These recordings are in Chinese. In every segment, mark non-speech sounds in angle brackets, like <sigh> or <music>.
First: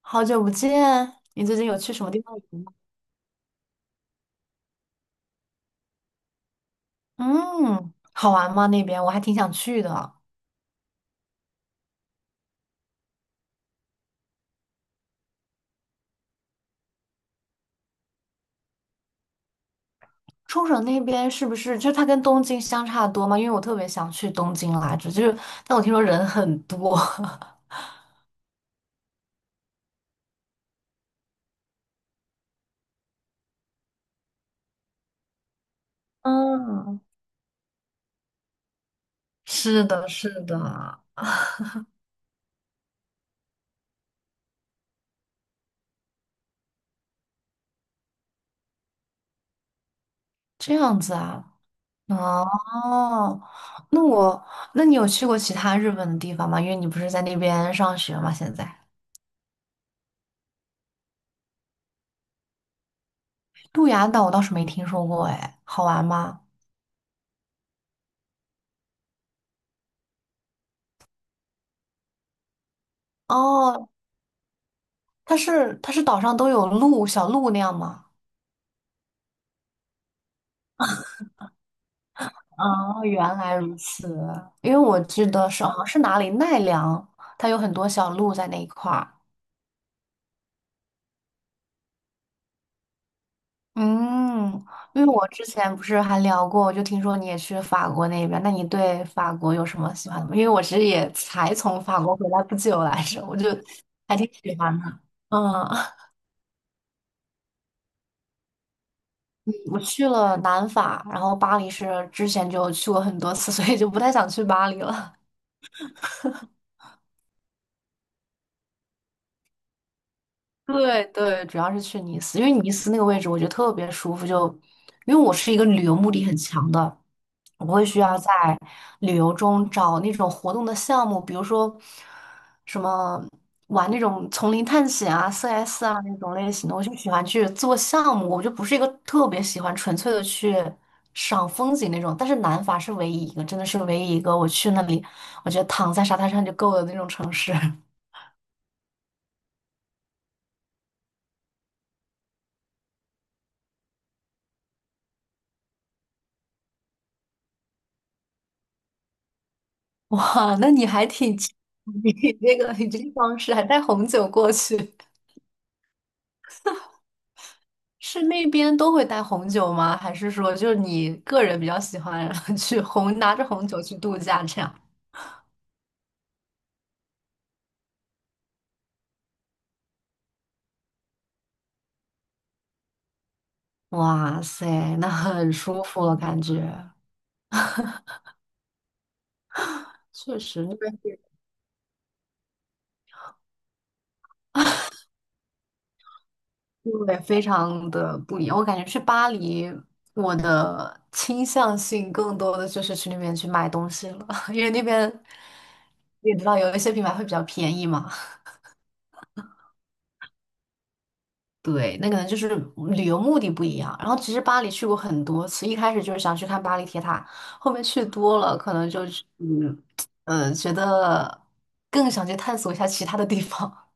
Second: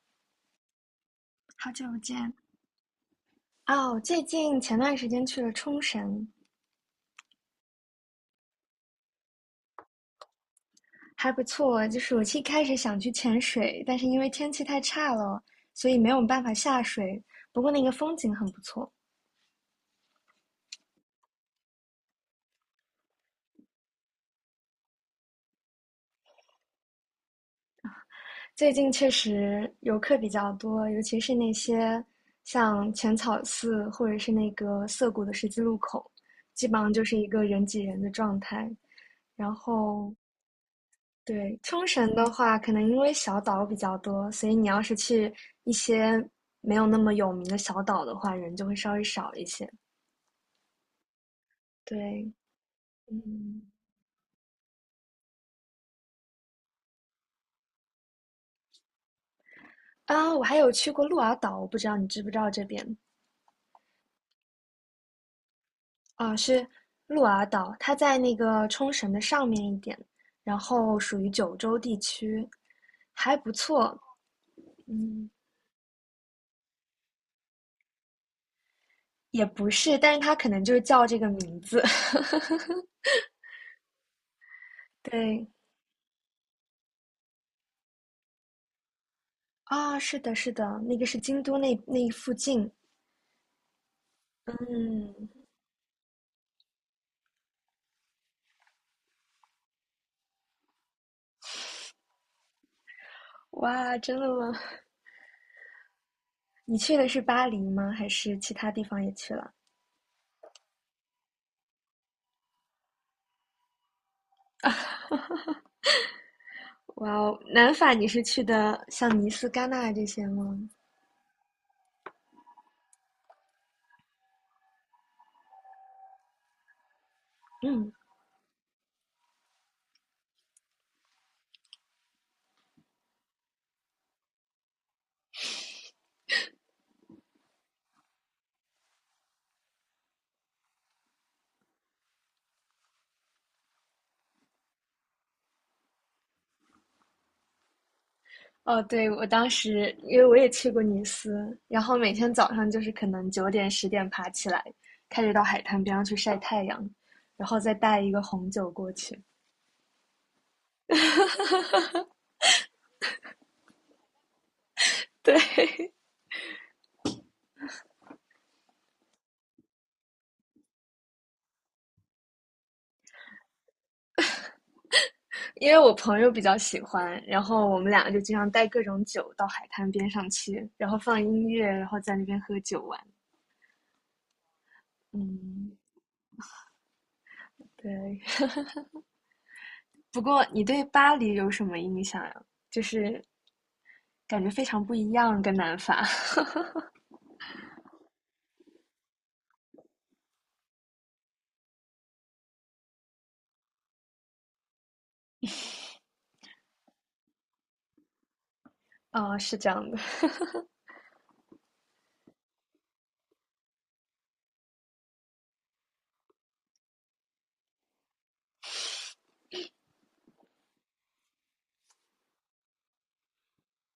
好久不见，你最近好有久去不什么地见。方玩吗？哦，最近前段时间去了冲绳，嗯，好玩吗？那边我还挺想去的。还不错。就是我一开始想去潜水，但是因为天气太差了，所以没有办法下水。不过那个风景很不错。冲绳那边是不是就它跟东京相差多吗？因为我特别想去东京来着，但我听说人很多。<laughs> 最近确实游客比较多，尤其是那些像浅草寺或者是那个涩谷的十字路口，基本上嗯，就是一个人挤人的状态。然是的，后是的，对，冲绳的话，可能因为小岛比较多，所以你要是去一些没有那么有名的小岛的话，人就会稍微少一些。这样子啊。对，哦，嗯，那我，那你有去过其他日本的地方吗？因为你不是在那边上学吗？现在啊，我还有去过鹿儿岛，我不知道你知不知道这边鹿牙岛我倒是没听说过，哎，好玩啊，吗？是鹿儿岛，它在那个冲绳的上面一点，然后属于九州地区，还不哦，错。嗯，它是岛上都有鹿，小鹿那样吗？也不是，但是它可能就是叫这个名字。<laughs> 啊，原来如此。因为我记对，得是好像是哪里奈良，它有很多小鹿在那一块儿。啊，是的，是的，那个是京都那附近。嗯，因为嗯，我之前不是还聊过，我就听说你也去法国那边，那你对法国有什么喜欢的吗？因为我其实也才从法国回来不久来着，我就哇，还真的挺吗？喜欢的。<laughs> 嗯，<laughs> 你去的是巴黎吗？还是其他地方也去了？我去了南法，然后巴黎是之前就去过很多次，所以就不太想去巴黎了。哇哦，南法你是去的像尼斯、戛纳这些吗？对，主要是去尼斯，因为尼斯那个位置我觉得特别舒服，就因为我是一个旅游目的很强的，我会嗯，需要在旅游中找那种活动的项目，比如说什么玩那种丛林探险啊、CS 啊那种类型的，我就喜欢去做项目，我就不是一个特别喜欢纯粹的去赏风景那种。但是南法是唯一一个，真的是唯一一个我去那里，我觉得躺在沙滩上就够了那种城市。<laughs> 哦，对，我当时因为我也去过尼斯，然后每天早上就是可能9点10点爬起来，开始到海滩边上去晒太阳，然后再带一个红酒过去。<laughs> 哇，那你还挺奇，<laughs> 你那个你这个方式还带红酒过去，对，是那边都会带红酒吗？还是说就是你个人比较喜欢 <laughs> 去红，拿着红酒去度假这样？<laughs> 因为我朋友比较喜欢，然后我们两个就经常带各种酒到海滩边上去，然后放音乐，然后在那边喝酒玩。哇塞，那很嗯，舒服了，感觉对。不确过你实那对边巴是黎有什么印象呀？就是感觉非常不一样，跟南法。<laughs> 对，非常的不一样。我感觉去巴黎，我的倾向性更多的就是去那边去买东西了，<laughs> 因为那边你也知道有一些品牌会比较便宜嘛。哦，是这样的。对，那可能就是旅游目的不一样。然后其实巴黎去过很多次，一开始就是想去看巴黎铁塔，后面去多了，可能就是觉得更想去探索一下其他的地方。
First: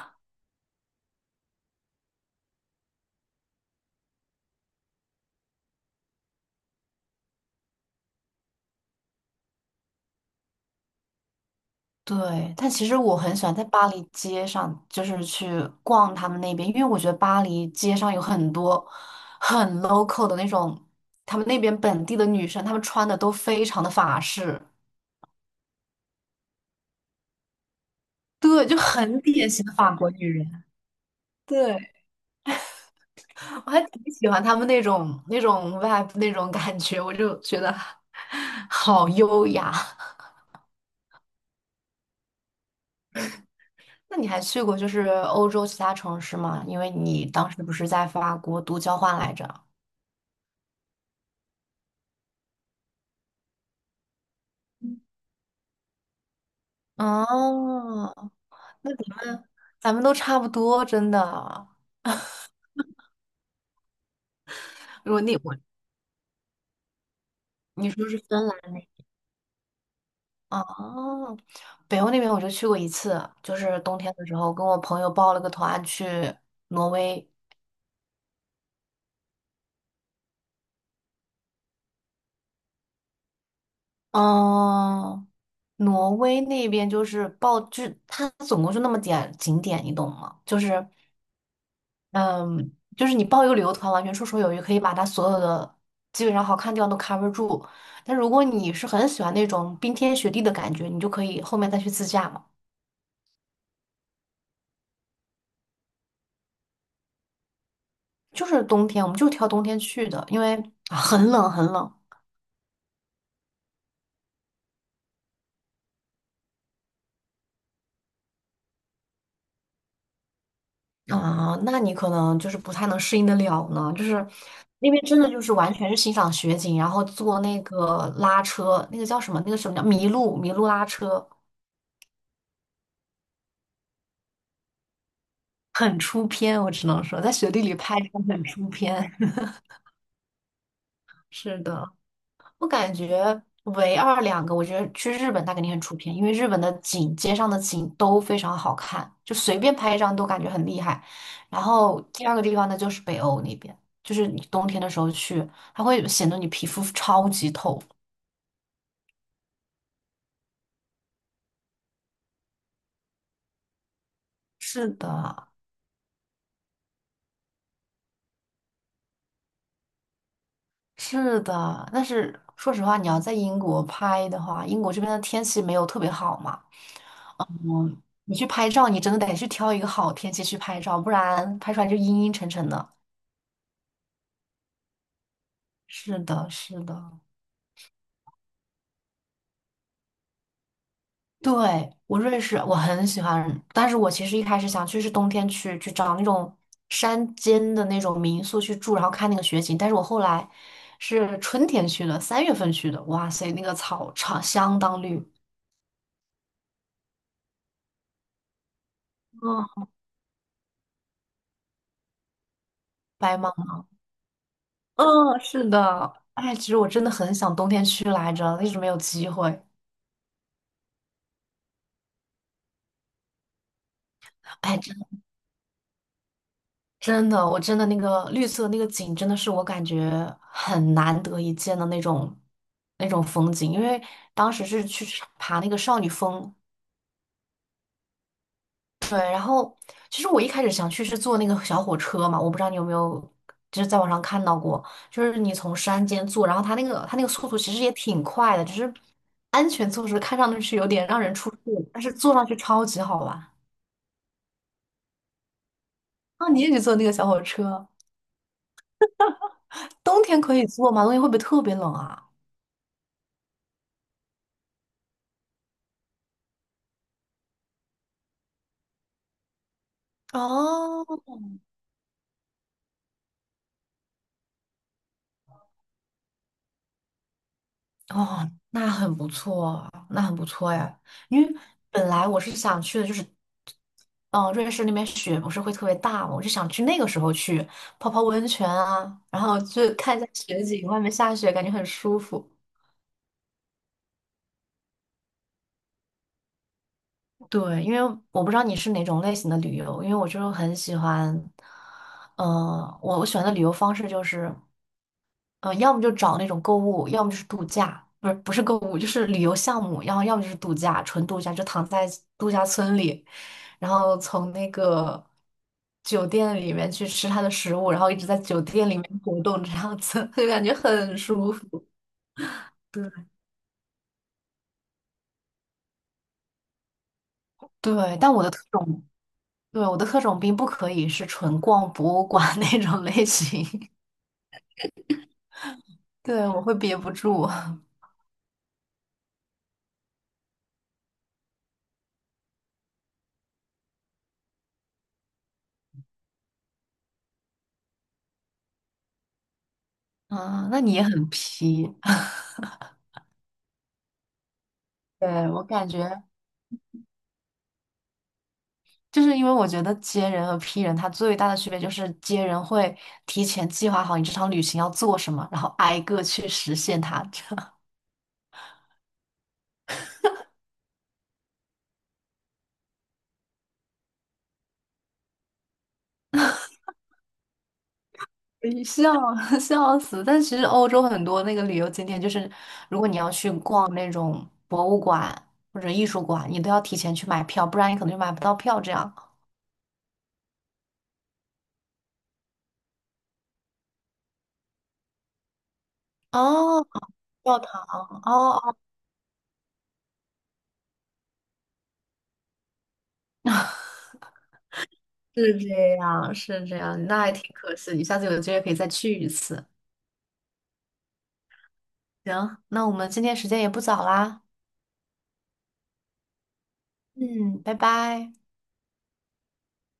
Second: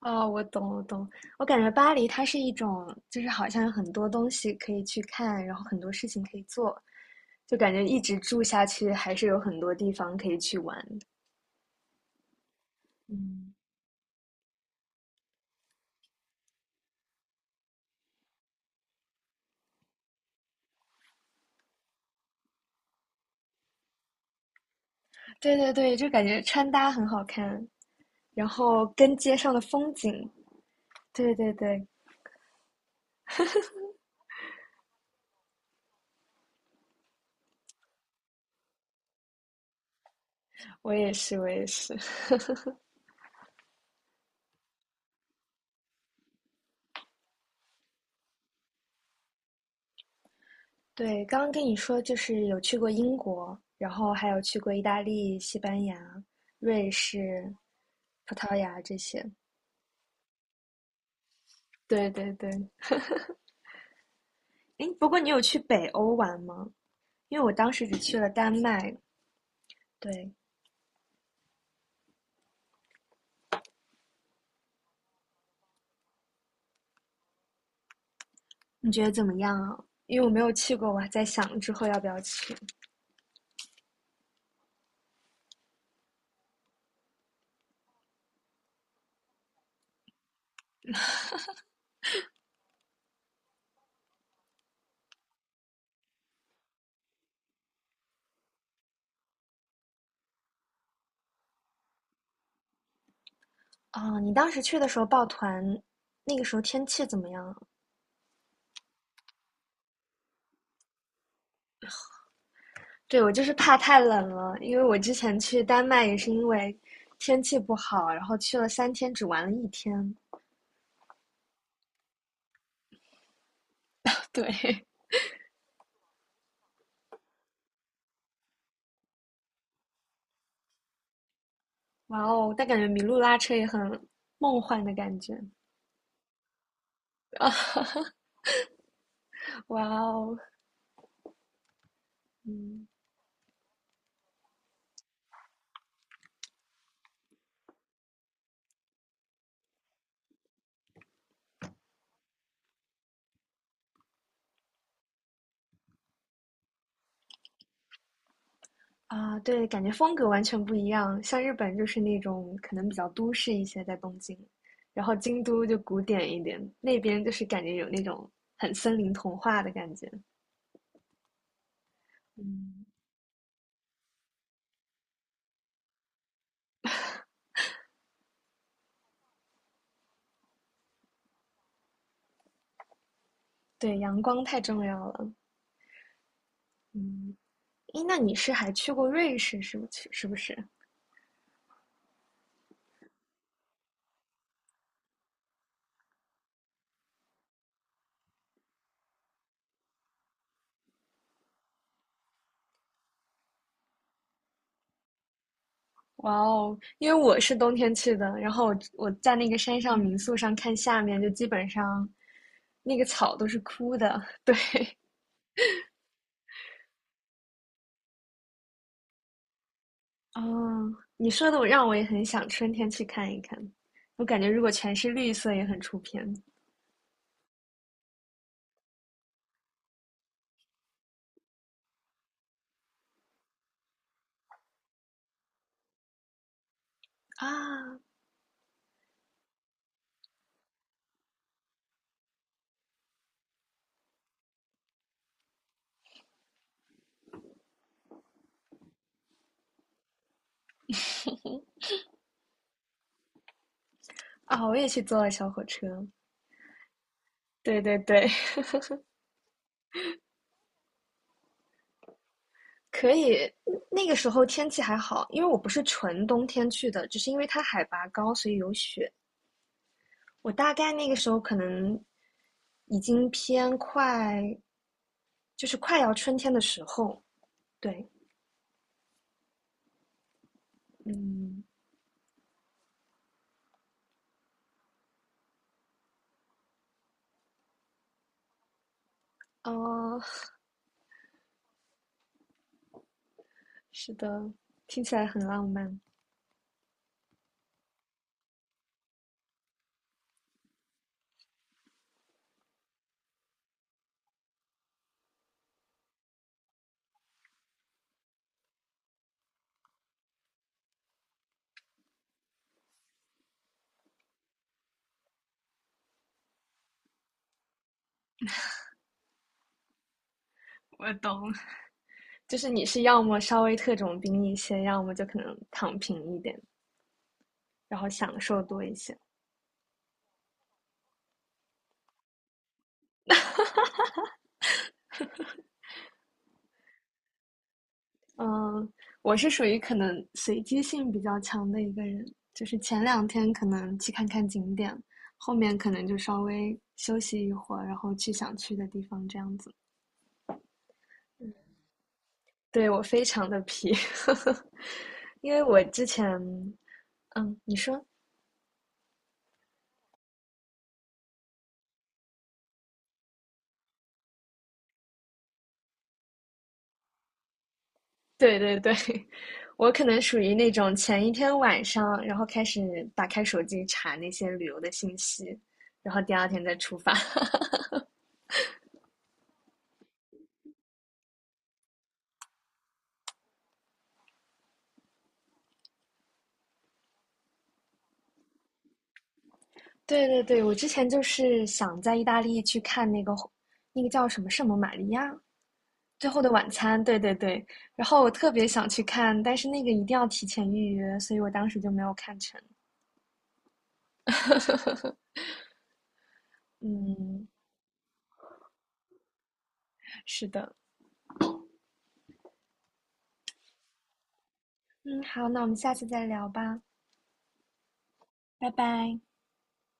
哦，我懂，我懂。我感觉巴黎它是一种，就是好像有很多东西可以去看，然后很多事情可以做，就感觉一直住下去还是有很多地方可以去玩。对，但其实我很喜嗯，欢在巴黎街上，就是去逛他们那边，因为我觉得巴黎街上有很多很 local 的那种，他们那边本地的女生，她们穿的都非常的法式，对对对，就感觉穿搭很好看，然对，就后跟很街典上的型的风法国女景。人。对对对，对。我还挺喜欢他们那种 vibe 那种感觉，我就觉得 <laughs> 好优雅。我也是，我也是。那你还去过就是欧洲其他城市吗？因为你当时不是在法国读交换来着？对，刚刚跟你说就是有去过英国，然后还有去过意大利、西班牙、瑞士、哦，葡萄牙那这咱些。们咱们都差不多，真的。对对对，诶，不如过果你你有我去北欧玩吗？因为我当时你只说去是了芬丹兰那麦，对，哦，北欧那边我就去过一次，就是冬天的时候跟我朋友报了个团去挪威。你觉得怎么样啊？因为我没有去过，我还在想之后要不要去。嗯，挪威那边就是报，就是它总共就那么点景点，你懂吗？就是，嗯，就是你报一个旅游团，完全绰绰有余，可以把它所有的基本上好看的地方都 cover 住。但如果你是很喜欢那种冰天雪地的感觉，你就可以后面再去自驾嘛。哦，你当时去的时候抱团，那个时候天气怎么样啊就是冬天，我们就挑冬天去的，因为啊很冷很冷。对，我就是怕太冷了，因为我之前去丹麦也是因为天气不好，然后去了3天，只玩了一天。啊，那你可能就是不太能适应得了呢，就是对，<laughs> 那边真的就是完全是欣赏雪景，然后坐那个拉车，那个叫什么？那个什么叫麋鹿？麋鹿拉车哇哦，但感觉麋鹿拉车也很梦幻的感觉。很出片，我只能说在雪地里拍真的很出片。<laughs> 哇哦，是的，我嗯感觉唯二两个，我觉得去日本它肯定很出片，因为日本的景，街上的景都非常好看，就随便拍一张都感觉很厉害。然后第二个地方呢，就是北欧那边，就是你冬天的时候去，它会显得你皮肤超级透。啊，对，感觉风格完全不一样。像日本就是那种可能比较都市一些，在东京，是然后京的，都就古典一点，那边就是感觉有那种很森林童话的感觉。是的，但是说嗯，实话，你要在英国拍的话，英国这边的天气没有特别好嘛，你去拍照，你真的得去挑一个好天气去拍照，不然拍出来就阴阴沉沉的。对，阳光太重要了。是的。嗯，诶，那你是还去过瑞士，是不是？是不是？对，我瑞士，我很喜欢，但是我其实一开始想去是冬天去找那种山间的那种民宿去住，然后看那个雪景。但是我后来是春天去的，三月份去的，哇塞，那个草场相当绿，哇哦，因为我是冬天去的，然后我在那个山嗯上民宿上看下面，就基本上那个草白都茫。是茫，枯的。<laughs> 对，嗯，是的，哎，其实我真的很想冬天去来着，一直没有机会。哦，你说的我让我也很想春天去看一看。我感觉如果全哎。是绿色也很出片真的，我真的那个绿色那个景，真的是我感觉很难得一见的那种风景。因为当时是去爬那个少女峰，啊对。然后其实我一开始想去是坐那个小火车嘛，我不知道你有没有就是在网上看到过，就是你从山间坐，然后它那个速度其实也挺快的，只是安全措施看上去是有点让人出戏，但是坐上去超级好玩。啊！我也去坐了小火车，啊，你也去坐那个小火对车？对对，<laughs> 冬天可以坐吗？冬天会不会特别冷啊？可以。嗯那个时候天气还好，因为我不是纯冬天去的，只是因为它海拔高，所以有雪。我大概那哦，个时候可能已经偏快就是快要春天的时候，对，哦，那很不错，那很不错呀。因为嗯，本来我是想去的，就是，嗯、瑞士那边雪不是会特别大嘛，我就想去那个时候去泡泡温泉啊，然后就看哦，一下雪景，外面下雪，感觉很舒服。是的，听起来很浪漫。对，因为我不知道你是哪种类型的旅游，因为我就很喜欢，我喜欢的旅游方式就是。要么就找那种购物，要么就是度假，不是购物，就是旅游项目，然后要么就是度假，纯度假，就躺在度假村里，然后从那个酒店里面去吃它的食物，然后一直在酒店里面活动，这样子 <laughs> 就感觉我很懂，舒服。就是你是对要么稍微特种兵一些，要么就可能躺平一点，然后对，但享我的特受多一种，些。对我的特种兵不可以是纯逛博物馆 <laughs> 那种类型，<laughs> 对我会憋不住。<laughs> 嗯，我是属于可能随机性比较强的一个人，就是前两天可能去看看景点，后面可能就稍微休息一会儿，然后去想去的地方这样子。啊，那你也很皮。<laughs> 对，我非常的皮，<laughs> 对，因为我我感之觉。前，嗯，你说，就是因为我觉得接人和批人，它最大的区别就是接人会提前计划好你这场旅行要做什么，然后挨个去实现它，这样 对对对，<laughs> 我可能属于那种前一天晚上，然后开始打开手机查那些旅游的信息，然后第二天再出发。<laughs> <laughs> 笑 <laughs> 笑死。但其实欧洲很多那个旅游景点，就是如果你要去逛那种博物馆或者艺术馆，你都要提前去买票，不然你可能就买不到票。这样对对对，我之前就是想在意大利去看那个那个叫什么圣母玛利亚最后的晚哦，餐，对对教对，堂然哦后我特别哦，想去看，但是那个一定要提前预约，所以我当时就没有看成。<laughs> 是这样，那还挺嗯，可惜。你下次有机会可以再去一次。是的。行，那我们今天时间也不早啦。嗯，好，那我们下次再聊吧，嗯，拜拜。拜拜。